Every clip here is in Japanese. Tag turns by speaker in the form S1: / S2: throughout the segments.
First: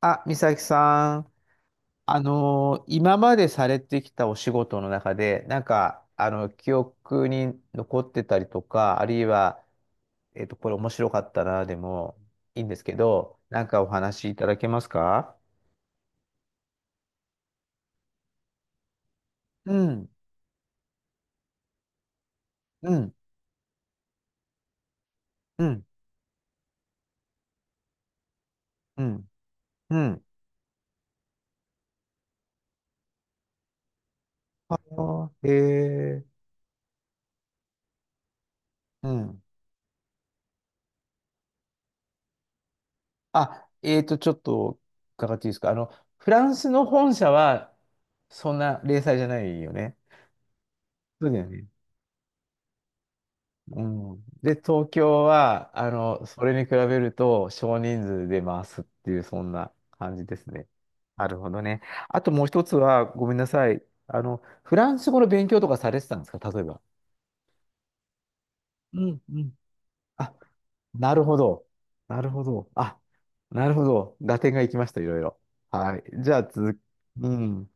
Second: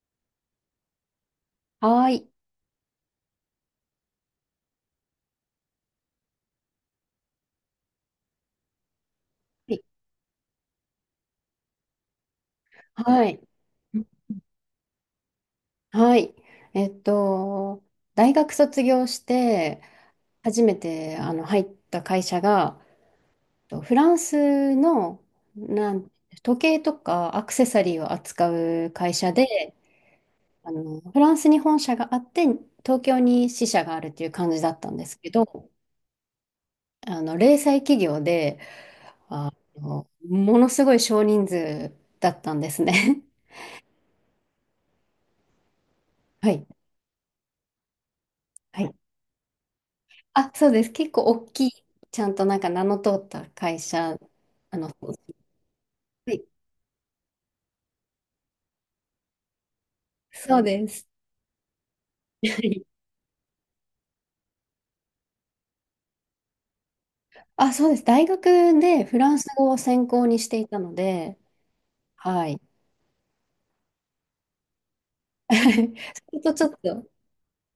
S1: あ、美咲さん、
S2: はい。
S1: 今までされてきたお仕事の中で、記憶に残ってたりとか、あるいは、これ面白かったな、でもいいんですけ
S2: は
S1: ど、
S2: い。
S1: なんかお話いただけますか？
S2: はい。えっと、大学卒業し
S1: う
S2: て、
S1: ん、
S2: 初めて入った会社が、
S1: うん、
S2: フランスの
S1: うん、
S2: なん時計とかアクセサリーを扱う
S1: う
S2: 会
S1: ん、
S2: 社で、
S1: うん。
S2: フランスに本社があって、東京に支社があるっていう感じだ
S1: あ
S2: ったんですけ
S1: ー、
S2: ど、
S1: へー。
S2: 零細企業で、
S1: うん。
S2: あものすごい少人数だったんですね。
S1: あ、ちょっと伺っていいですか？フラ
S2: は
S1: ン
S2: い。
S1: スの本社は、そんな
S2: はい、
S1: 零細じゃないよね。
S2: あ、そうです。結構
S1: そうだよ
S2: 大
S1: ね。
S2: きい、ちゃんとなんか名の通った会
S1: う
S2: 社、
S1: ん。で、
S2: あ
S1: 東
S2: の、
S1: 京は、
S2: は
S1: そ
S2: い、
S1: れに比べると少人数で回すっていう、そんな感じです
S2: そう
S1: ね。
S2: です。
S1: なるほどね。あともう一つ は、ごめんなさい。フランス語の勉強とかされてたんですか、例えば。
S2: あ、そうです。大学
S1: う
S2: でフ
S1: ん
S2: ラ
S1: う
S2: ンス
S1: ん。
S2: 語を専攻
S1: あ、
S2: にしていたの
S1: なるほ
S2: で、
S1: ど。なるほ
S2: はい。
S1: ど。あ、なるほど。合点がいきました、いろいろ。はい。じ
S2: そ
S1: ゃ
S2: れ
S1: あ、
S2: とちょっ
S1: 続き、
S2: と
S1: うん。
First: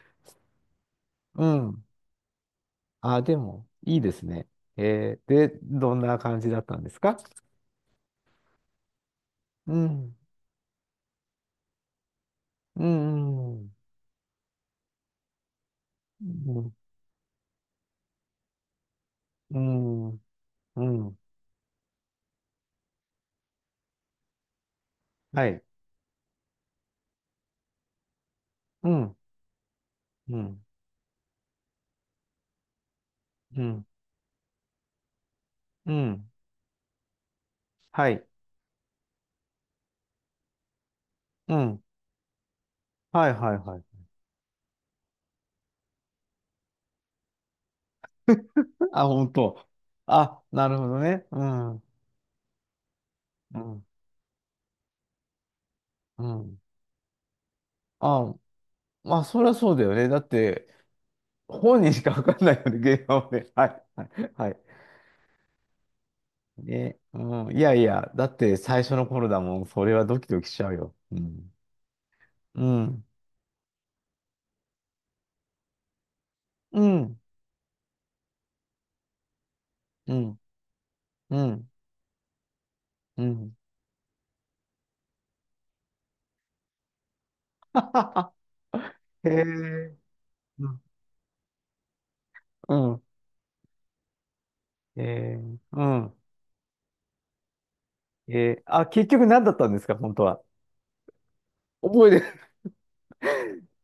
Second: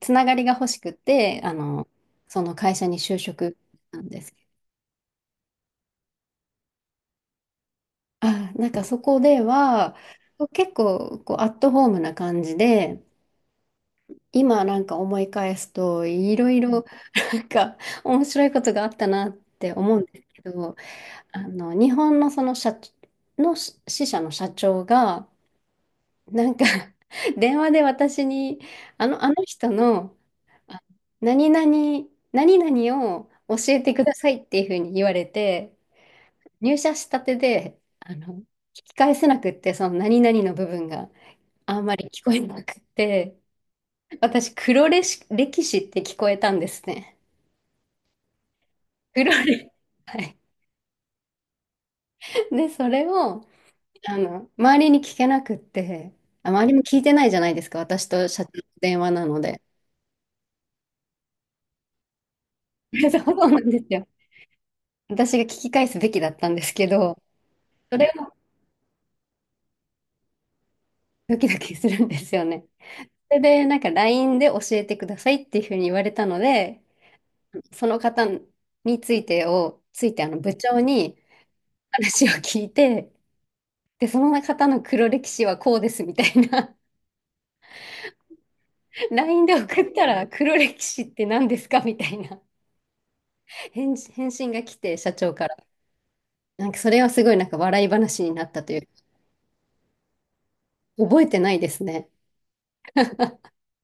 S2: つながりが欲しくて、
S1: うん。
S2: その会社に就
S1: あ、で
S2: 職
S1: も、いい
S2: なん
S1: で
S2: で
S1: す
S2: すけ
S1: ね。
S2: ど。
S1: えー、で、どんな感じだったんですか？
S2: あ、なんかそこで
S1: う
S2: は、
S1: ん。
S2: 結構こうアットホームな感じ
S1: う
S2: で、
S1: ん。
S2: 今なんか思い返すと
S1: う
S2: いろい
S1: ん。
S2: ろなんか面白いことがあったなっ
S1: う
S2: て思うん
S1: ん、
S2: ですけど、
S1: うん、
S2: 日本のその社の支社の社長が
S1: はい、
S2: なんか 電話で私に
S1: うん、
S2: あの人の
S1: うん、
S2: あ何々、何々を教
S1: う
S2: え
S1: ん、
S2: てくださいっていうふうに言われて
S1: うん、
S2: 入社したてで
S1: はい、
S2: 聞き返せなくってその何々の部分が
S1: う
S2: あ
S1: ん、
S2: んまり聞こえなくっ
S1: はい、
S2: て。
S1: はい、はい。
S2: 私、黒歴史歴史って聞こえたんですね。
S1: あ、
S2: 黒
S1: 本当。
S2: 歴はい。
S1: あ、なるほどね。うん、う
S2: で、それを、
S1: ん、
S2: 周りに聞けなくって、
S1: う
S2: あ、
S1: ん。
S2: 周りも聞いてないじゃないですか、私と
S1: あ、
S2: 社長の電話
S1: まあ、
S2: なの
S1: そりゃ
S2: で。
S1: そうだよね。だって、本人しかわかんないよね、ゲーム は
S2: そう
S1: ね。
S2: な
S1: は
S2: んで
S1: い、
S2: す
S1: は
S2: よ。
S1: い、はい。
S2: 私が聞き返すべきだったんですけ
S1: ね、
S2: ど、
S1: うん、いやい
S2: それ
S1: や、だ
S2: を
S1: って最初の頃だもん。それはドキドキしちゃうよ。う
S2: ドキ
S1: ん、
S2: ドキするんですよ
S1: う
S2: ね。
S1: ん、
S2: それで、なんか LINE で教えてくださいっていうふうに言われたの
S1: う
S2: で、
S1: ん、
S2: その方についてを、つ
S1: う
S2: いて
S1: ん、
S2: 部長に
S1: うん、
S2: 話を聞いて、
S1: うん。
S2: で、その方の黒歴史はこうですみたいな
S1: はははへえ、
S2: LINE で送ったら黒
S1: うん、
S2: 歴史って何ですかみたいな
S1: うん、
S2: 返事、返信が来て、
S1: へ
S2: 社長
S1: え、
S2: から。
S1: うん。
S2: なんかそれはすごいなんか笑い話になっ
S1: えー、
S2: たとい
S1: あ、
S2: う。
S1: 結局何だったんですか、本当は。
S2: 覚えてないです
S1: 覚
S2: ね。
S1: えて、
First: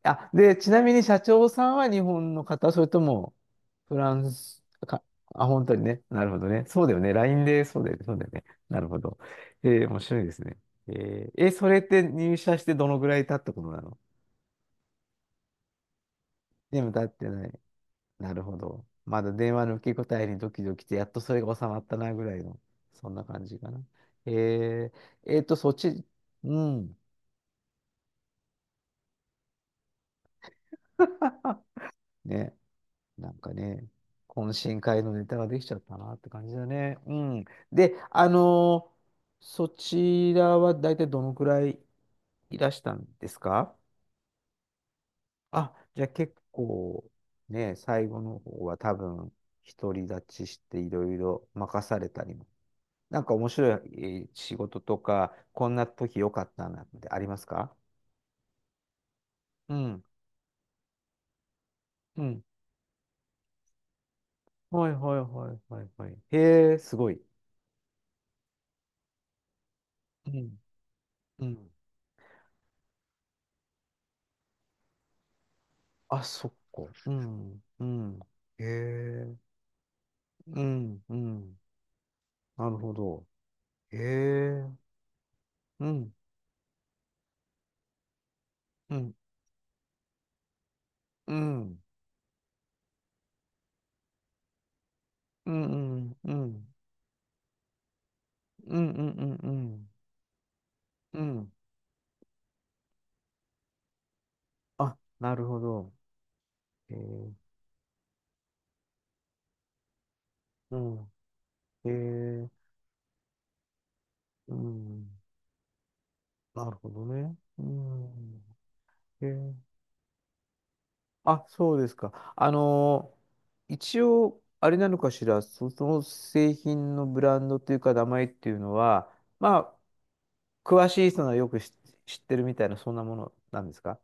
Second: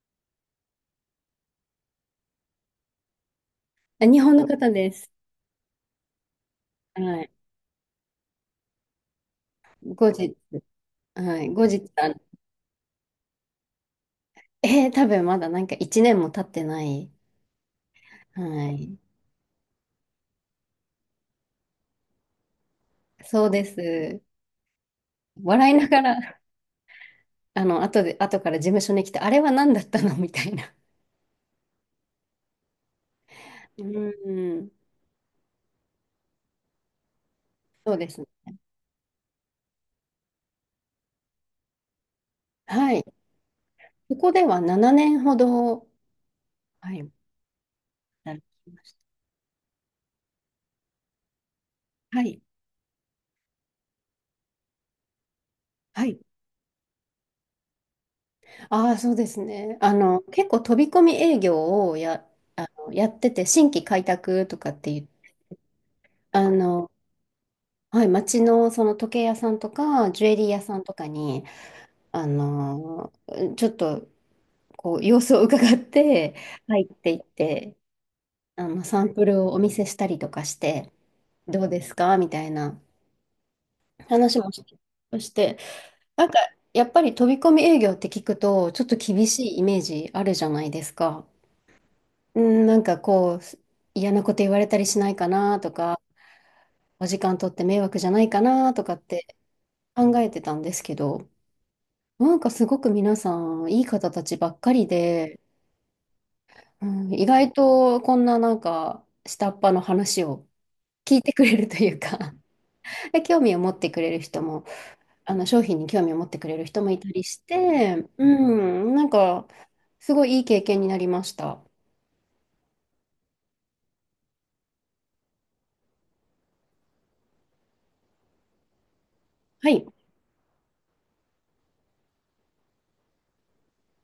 S1: あ、で、ちなみに社長さんは日本の方、それともフ
S2: あ、
S1: ラ
S2: 日
S1: ン
S2: 本の
S1: ス
S2: 方で
S1: か、
S2: す。
S1: あ、本当にね。なるほどね。そうだよね。
S2: はい。
S1: LINE で、そうだよね。そうだよね。なるほど。えー、面
S2: 後
S1: 白いで
S2: 日、
S1: すね。えー、
S2: はい。
S1: え
S2: 後
S1: それっ
S2: 日、
S1: て入社してどのぐらい経ったことなの？
S2: 多分まだなんか1年も経って
S1: で
S2: な
S1: も経っ
S2: い。
S1: てない。なるほ
S2: は
S1: ど。
S2: い。
S1: まだ電話の受け答えにドキドキして、やっとそれが収まったなぐらいの、そんな
S2: そ
S1: 感
S2: う
S1: じ
S2: で
S1: かな。
S2: す。
S1: えー、
S2: 笑
S1: そっ
S2: いなが
S1: ち、
S2: ら、
S1: うん。
S2: 後で、後から事務所に来て、あれは何だったのみたいな。
S1: ね。なんかね、
S2: う
S1: 懇
S2: ん。
S1: 親会のネタができちゃったなって感じだね。うん。
S2: そ
S1: で、
S2: うですね。
S1: そちらは大体どのくらいいらした
S2: はい。
S1: んですか？
S2: ここでは7年ほ
S1: あ、
S2: ど、
S1: じゃあ結
S2: は
S1: 構
S2: い、
S1: ね、最後の
S2: 働
S1: 方
S2: き
S1: は
S2: ま
S1: 多
S2: し
S1: 分独り立ちしていろいろ任され
S2: た。
S1: た
S2: は
S1: り
S2: い。
S1: も。なんか面白い、えー仕事とか、こんな
S2: はい。
S1: 時良かったなってありますか？
S2: ああ、そうです
S1: う
S2: ね。
S1: ん。
S2: 結構飛び込み営業を
S1: う
S2: や、
S1: ん。
S2: あの、やってて、新規開拓とかっ
S1: は
S2: て
S1: い
S2: いう、
S1: はいはいはいはい。
S2: あ
S1: へえ、
S2: の、
S1: すごい。
S2: はい、街のその時計屋さんとか、ジュ
S1: う
S2: エリー
S1: ん。
S2: 屋さんとかに、
S1: うん。
S2: あの、ちょっと、こう、様子を伺っ
S1: あ、
S2: て、
S1: そっか。
S2: 入っ
S1: う
S2: ていっ
S1: ん、
S2: て、
S1: うん。へ
S2: サンプ
S1: え、
S2: ルをお見せしたりとかし
S1: う
S2: て、
S1: ん、うん。
S2: どうですかみたい
S1: なる
S2: な
S1: ほど。へ
S2: 話もし
S1: え、
S2: して、
S1: うん、
S2: なんか、やっぱり飛び込み営業って聞くと、ちょっと
S1: うん、
S2: 厳しいイメージあるじゃないですか。
S1: うん、
S2: うん、なんかこう、嫌なこと言われたりしないか
S1: う
S2: な
S1: ん、
S2: と
S1: う
S2: か、
S1: ん、うん、うん、
S2: お時間取って迷惑じゃないかな
S1: う
S2: と
S1: ん、う
S2: かって
S1: ん、うん。
S2: 考えてたんですけ
S1: う
S2: ど、
S1: ん、
S2: なんかすごく皆さん、いい方たちばっかり
S1: あ、な
S2: で、
S1: るほど。
S2: う
S1: へ
S2: ん、意
S1: え、
S2: 外とこんななんか下っ端の話を
S1: うん、
S2: 聞いてくれると
S1: へ
S2: いうか
S1: え、
S2: で興味を持ってくれる人
S1: う
S2: も、
S1: ん。
S2: あの商品に興味を持ってくれる
S1: なる
S2: 人
S1: ほ
S2: もい
S1: ど
S2: たり
S1: ね。
S2: し
S1: う
S2: て、う
S1: ん、
S2: ん、なん
S1: へ
S2: か
S1: え。
S2: すごいいい経験になりまし
S1: あ、
S2: た。
S1: そうですか。一応、あれなのかしら、そ、その製品のブランドというか、名前っていうのは、ま
S2: は
S1: あ、
S2: い。
S1: 詳しい人がよく知、知ってるみたいな、そんなものなんですか？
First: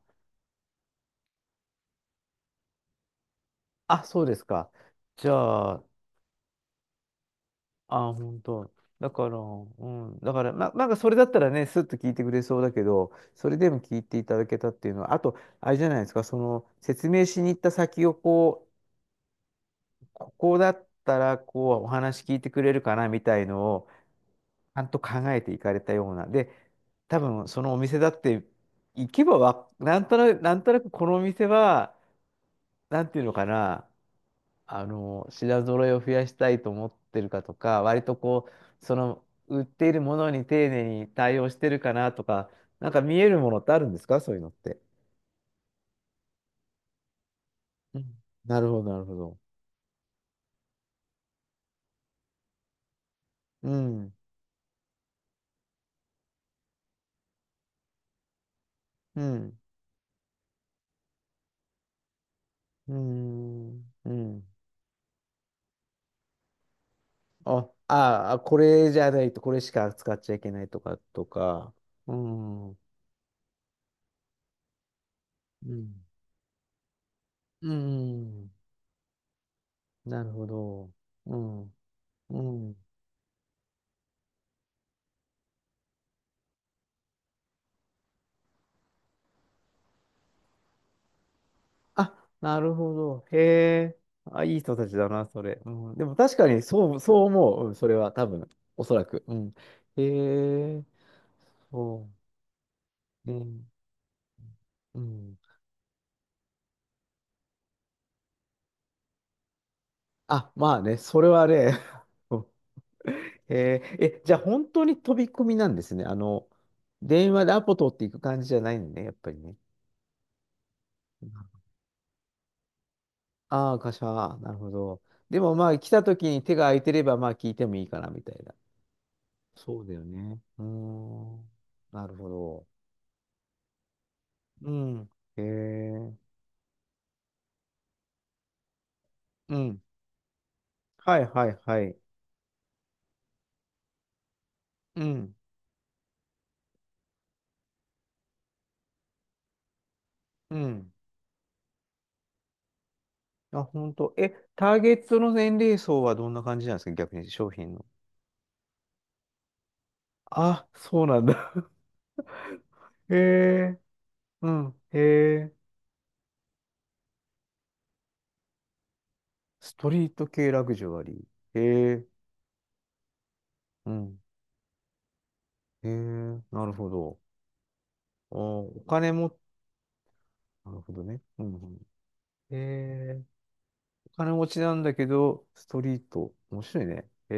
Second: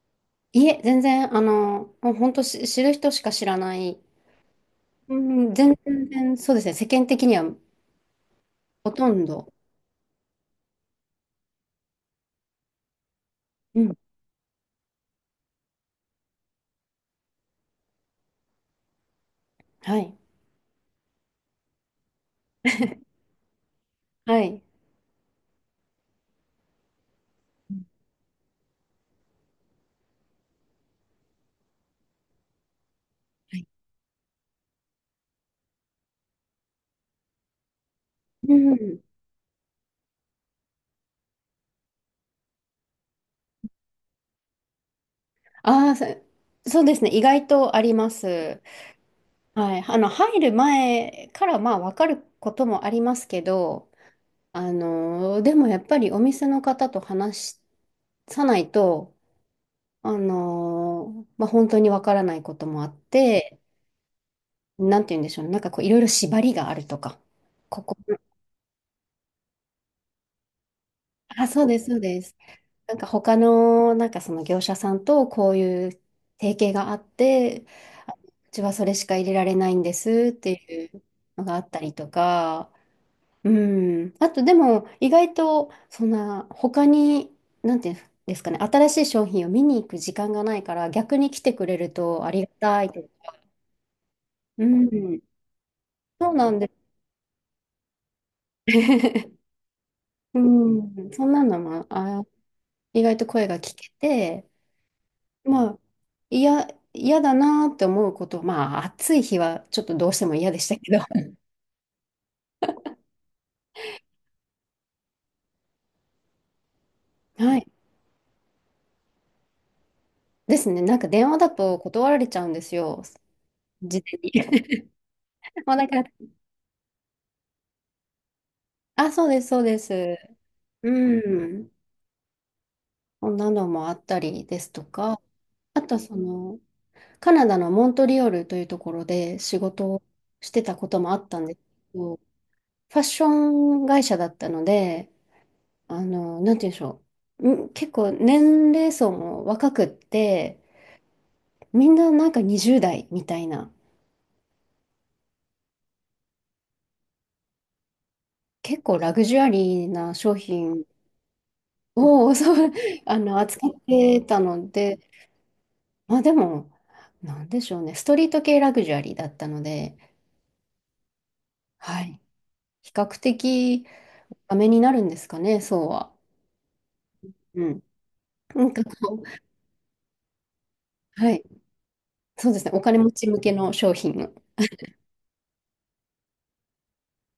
S2: いえ、全然、もう本当知る人しか知らない、
S1: あ、そうですか。
S2: う
S1: じ
S2: ん、
S1: ゃ
S2: 全
S1: あ、
S2: 然そうですね。世間的には
S1: あ、本当。
S2: ほと
S1: だ
S2: ん
S1: から、
S2: ど。
S1: うん。だから、ま、なんかそれだったらね、スッと聞いてくれそうだけど、それでも
S2: うん。
S1: 聞いていただけたっていうのは、あと、あれじゃないですか、その、説明しに行った先をこ、
S2: はい。
S1: ここだったらこうお話聞いてくれるかな みたいのを
S2: はい。
S1: ちゃんと考えていかれたような。で、多分そのお店だって行けばわ、なんとなく、なんとなくこのお店は、なんていうのか
S2: はい、
S1: な、品揃えを増やしたいと思ってるかとか、割とこ
S2: う
S1: う、そ
S2: ん。
S1: の売っているものに丁寧に対応してるかなとか、なんか見えるものってあるんですか、そういうのって。
S2: ああ、そうですね。意外とあり
S1: う
S2: ま
S1: ん、な
S2: す。
S1: るほど、なるほど。
S2: はい。入る前からまあ分かることもありますけ
S1: う
S2: ど、
S1: ん、
S2: でもやっぱりお店の方と話さないと、
S1: うん、
S2: まあ本当に分からないこともあ
S1: う
S2: って、
S1: ん、うん。
S2: なんて言うんでしょうね。なんかこういろいろ縛りがあるとか。
S1: あ、
S2: ここ、
S1: ああ、これじゃないと、これしか使っちゃいけないとか、と
S2: あ、そう
S1: か。
S2: です、そう
S1: う
S2: です。
S1: ん。う
S2: なんか他の、なんかその業者さんとこういう
S1: ん。
S2: 提携があって、
S1: う
S2: あ、う
S1: ん。
S2: ちはそれしか入れられないんで
S1: なる
S2: すっ
S1: ほ
S2: てい
S1: ど。
S2: う
S1: う
S2: のがあっ
S1: ん。
S2: たりと
S1: う
S2: か、
S1: ん。
S2: うん。あとでも意外とそんな他に、なんていうんですかね、新しい商品を見に行く時間がないから逆に来てくれる
S1: あ、
S2: とありが
S1: なる
S2: たい
S1: ほ
S2: と
S1: ど。
S2: か。
S1: へえ。あ、いい
S2: う
S1: 人たちだ
S2: ん。
S1: な、それ。うん。でも
S2: そう
S1: 確か
S2: なん
S1: に、
S2: で
S1: そう、そう思う。うん、それは多分、
S2: す。
S1: おそらく。う ん。
S2: う
S1: へえ。
S2: ん。そんなのも、
S1: そ
S2: あ、意外と
S1: う。ね。
S2: 声が聞けて、
S1: うん。
S2: まあ、いや、嫌だなーって思うこと、まあ、暑い日はちょっとどうしても嫌
S1: あ、
S2: でし
S1: ま
S2: た
S1: あ
S2: け
S1: ね、
S2: ど。
S1: それ はね、えー、え、じゃあ本当に飛び込みなんですね。電話で
S2: は
S1: ア
S2: い。
S1: ポ取っていく感じじゃないのね、やっぱりね。
S2: ですね。なんか電話だと断られちゃうんですよ。
S1: ああー、会
S2: 事
S1: 社、
S2: 前に。
S1: なるほど。でも ま
S2: もう
S1: あ、来
S2: だか
S1: た
S2: ら、
S1: 時に手が空いてれば、まあ、聞いてもいいかな、みたいな。
S2: あ、そうです、そうで
S1: そうだよ
S2: す。
S1: ね。うー
S2: う
S1: ん。
S2: ん。
S1: なるほど。
S2: こんなのもあったりで
S1: う
S2: すと
S1: ん。
S2: か、
S1: へ
S2: あと
S1: え。
S2: その、カナダのモントリオールというところで
S1: う
S2: 仕
S1: ん。
S2: 事をしてたこともあ
S1: はい
S2: った
S1: は
S2: んで
S1: い
S2: す
S1: はい。
S2: けど、ファッション会社だったの
S1: う
S2: で、
S1: ん。
S2: なんて言うんでしょう。うん、結構年齢層も若くっ
S1: う
S2: て、
S1: ん。
S2: みんななんか20代みたい
S1: あ、
S2: な、
S1: 本当。え、ターゲットの年齢層はどんな感じなんですか、逆に商品の。
S2: 結構ラグジュアリーな商
S1: あ、
S2: 品
S1: そうなんだ。
S2: を そう、
S1: へ
S2: 扱っ
S1: え。
S2: てた
S1: う
S2: の
S1: ん。へ
S2: で、
S1: え。
S2: まあでも、なんでしょうね、ストリート系ラグジュアリーだったの
S1: スト
S2: で、
S1: リート系ラグジュアリー。へ
S2: は
S1: え、
S2: い、比較的
S1: うん。
S2: ダメになるんですかね、そ
S1: へ
S2: うは。
S1: え、なるほど。
S2: うん。なん
S1: お、
S2: か
S1: お金
S2: こ
S1: も、
S2: う、
S1: なるほどね。
S2: は
S1: う
S2: い、
S1: んうん。
S2: そう
S1: へ
S2: ですね、お金持
S1: え、
S2: ち向けの商
S1: お金
S2: 品。
S1: 持ちなんだけど、ストリート。面白いね。へ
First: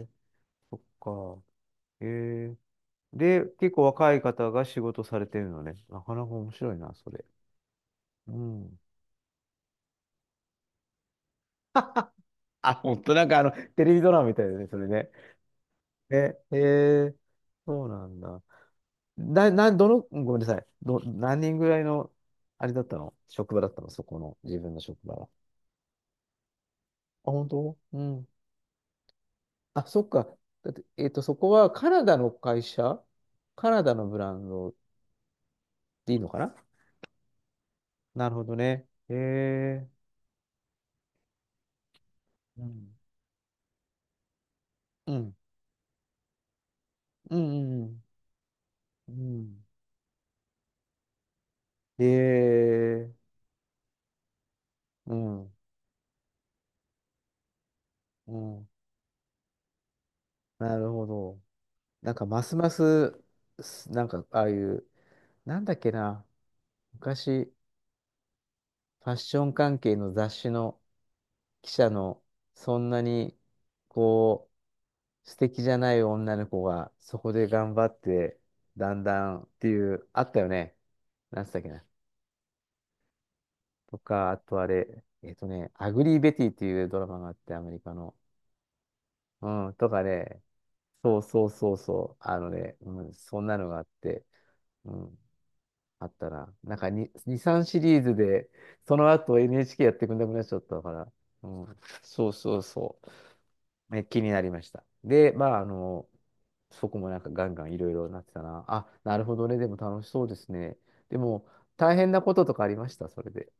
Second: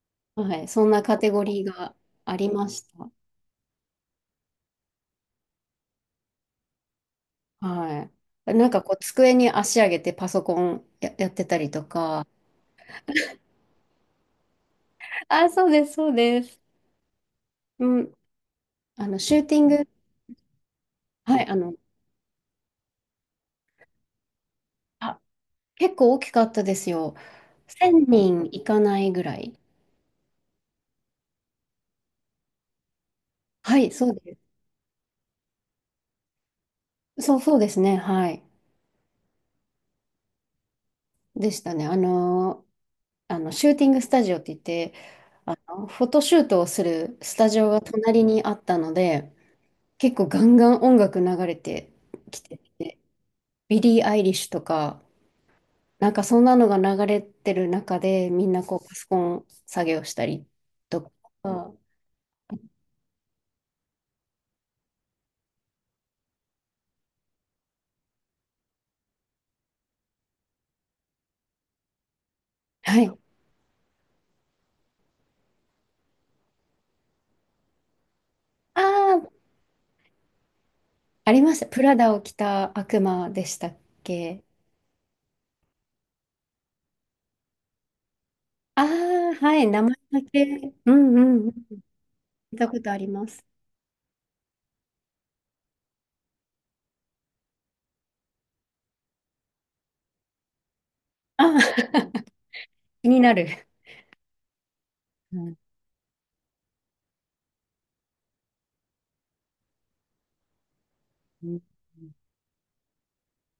S1: え、
S2: はい、
S1: そっ
S2: そんなカテゴ
S1: か。
S2: リーが
S1: へ
S2: あり
S1: え。
S2: ました。
S1: で、結構若い方が仕事されてるのね。なかなか面白いな、それ。
S2: は
S1: う
S2: い。なん
S1: ん。
S2: かこう、机に足上げてパソコンや、やってたりとか、
S1: あ、ほんと、なんかあの、テレビドラマみたいだね、それね。
S2: あ、そうです、そう
S1: ね、
S2: で
S1: へ
S2: す。
S1: え、そ
S2: う
S1: うな
S2: ん、
S1: んだ。
S2: シュー
S1: な、
S2: ティン
S1: な、ど
S2: グ、
S1: の、ごめんなさい。ど、何
S2: はい、
S1: 人ぐらいの、あれだったの職場だったのそこの、自分の職場
S2: あ、
S1: は。
S2: 結構大きかったですよ。
S1: あ、本当、う
S2: 1000
S1: ん。
S2: 人いかないぐらい。
S1: あ、そっか。だって、そこはカナダの会社、カ
S2: は
S1: ナ
S2: い、
S1: ダの
S2: そう
S1: ブラ
S2: で
S1: ンドでいいのかな？
S2: す。そうですね、
S1: な
S2: は
S1: る
S2: い。
S1: ほどね。へえ。
S2: でしたね。
S1: うん。
S2: シューティングスタジオって言って、
S1: うん。
S2: フォトシュートをするス
S1: う
S2: タジオが
S1: ん。うん、
S2: 隣にあったの
S1: う
S2: で、
S1: ん。
S2: 結構ガンガン音楽流れて
S1: へ
S2: きてて、
S1: え。
S2: ビリー・アイリッシュとか、
S1: うん。
S2: なんかそんなのが流れてる中で、
S1: う
S2: みんな
S1: ん。
S2: こうパソコン作業したり
S1: なる
S2: と
S1: ほ
S2: か、
S1: ど。なんか、ますます、す、なんか、ああいう、なんだっけな。昔、ファッション関係の雑誌の、記者の、そんな
S2: はい。あ
S1: に、こう、素敵じゃない女の子が、そこで頑張って、だんだ
S2: あ、
S1: んっていう、あったよね。
S2: あ
S1: な
S2: り
S1: んつっ
S2: ま
S1: た
S2: し
S1: っ
S2: た。
S1: け
S2: プ
S1: な。
S2: ラダを着た悪魔でしたっ
S1: とか、あ
S2: け、
S1: とあれ、アグリー・ベティっていうドラマがあって、アメリカの。
S2: ああー、
S1: う
S2: はい、
S1: ん、
S2: 名
S1: と
S2: 前
S1: か
S2: だ
S1: ね、
S2: け。うん
S1: そ
S2: う
S1: うそ
S2: ん
S1: う
S2: うん。
S1: そうそう、あの
S2: 見た
S1: ね、
S2: ことあ
S1: う
S2: り
S1: ん、
S2: ま
S1: そ
S2: す。
S1: んなのがあって、うん、あったな。なんか2、2、3シリーズで、その後 NHK やってくんなくなっちゃったから、う
S2: あ
S1: ん、そ
S2: ー
S1: うそうそ
S2: 気になる。
S1: う。え、気になりました。で、
S2: う
S1: ま
S2: ん
S1: あ、そこもなんかガンガンいろいろなってたな。あ、なるほどね。でも楽しそうですね。でも、
S2: うん、
S1: 大変なこととかありました、それで、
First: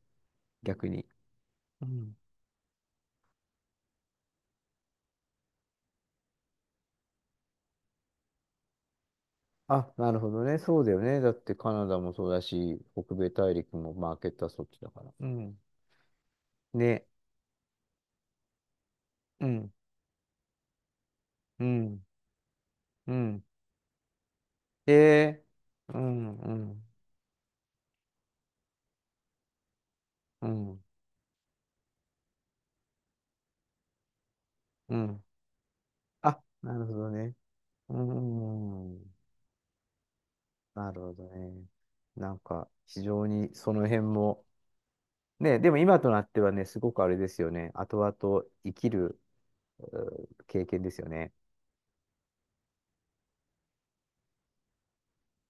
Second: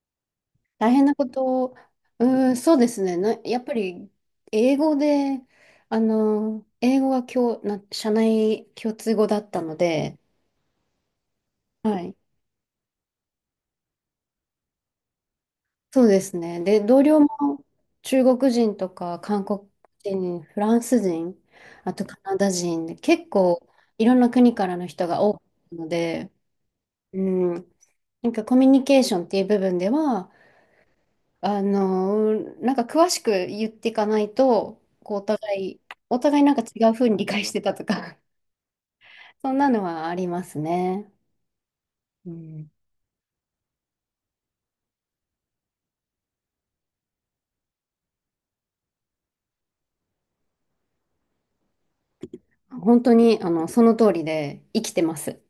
S1: 逆
S2: 大変
S1: に。
S2: なことを、
S1: うん。
S2: うん、そうですね。やっぱり、英語で、あの、英語が今日、社内共通語だったの
S1: あ、な
S2: で、
S1: るほどね。そうだよね。だってカナダ
S2: は
S1: も
S2: い。
S1: そうだし、北米大陸もマーケットはそっちだから。うん。
S2: そうですね。で、同
S1: ね。
S2: 僚も中国人とか韓
S1: う
S2: 国
S1: ん。
S2: 人、フランス人、
S1: う
S2: あ
S1: ん。
S2: とカナダ人で、
S1: う
S2: 結
S1: ん。
S2: 構いろんな国からの人が多
S1: え
S2: いの
S1: ー。う
S2: で、
S1: ん。うん。
S2: うん、なんかコミュニケーションっていう部分では、
S1: うん。
S2: あの、なんか詳しく言っていかないと、
S1: う
S2: こう
S1: ん。
S2: い、お互
S1: あ、
S2: いなんか
S1: な
S2: 違
S1: る
S2: う
S1: ほど
S2: 風に理
S1: ね。
S2: 解してたと
S1: う
S2: か、
S1: ん。
S2: そんなのはあります
S1: なる
S2: ね。
S1: ほどね。
S2: う
S1: なんか、
S2: ん、
S1: 非常にその辺も、ね、でも今となってはね、すごくあれですよね。後々生きるうー経験ですよね。
S2: 本当に、その通りで生きてます。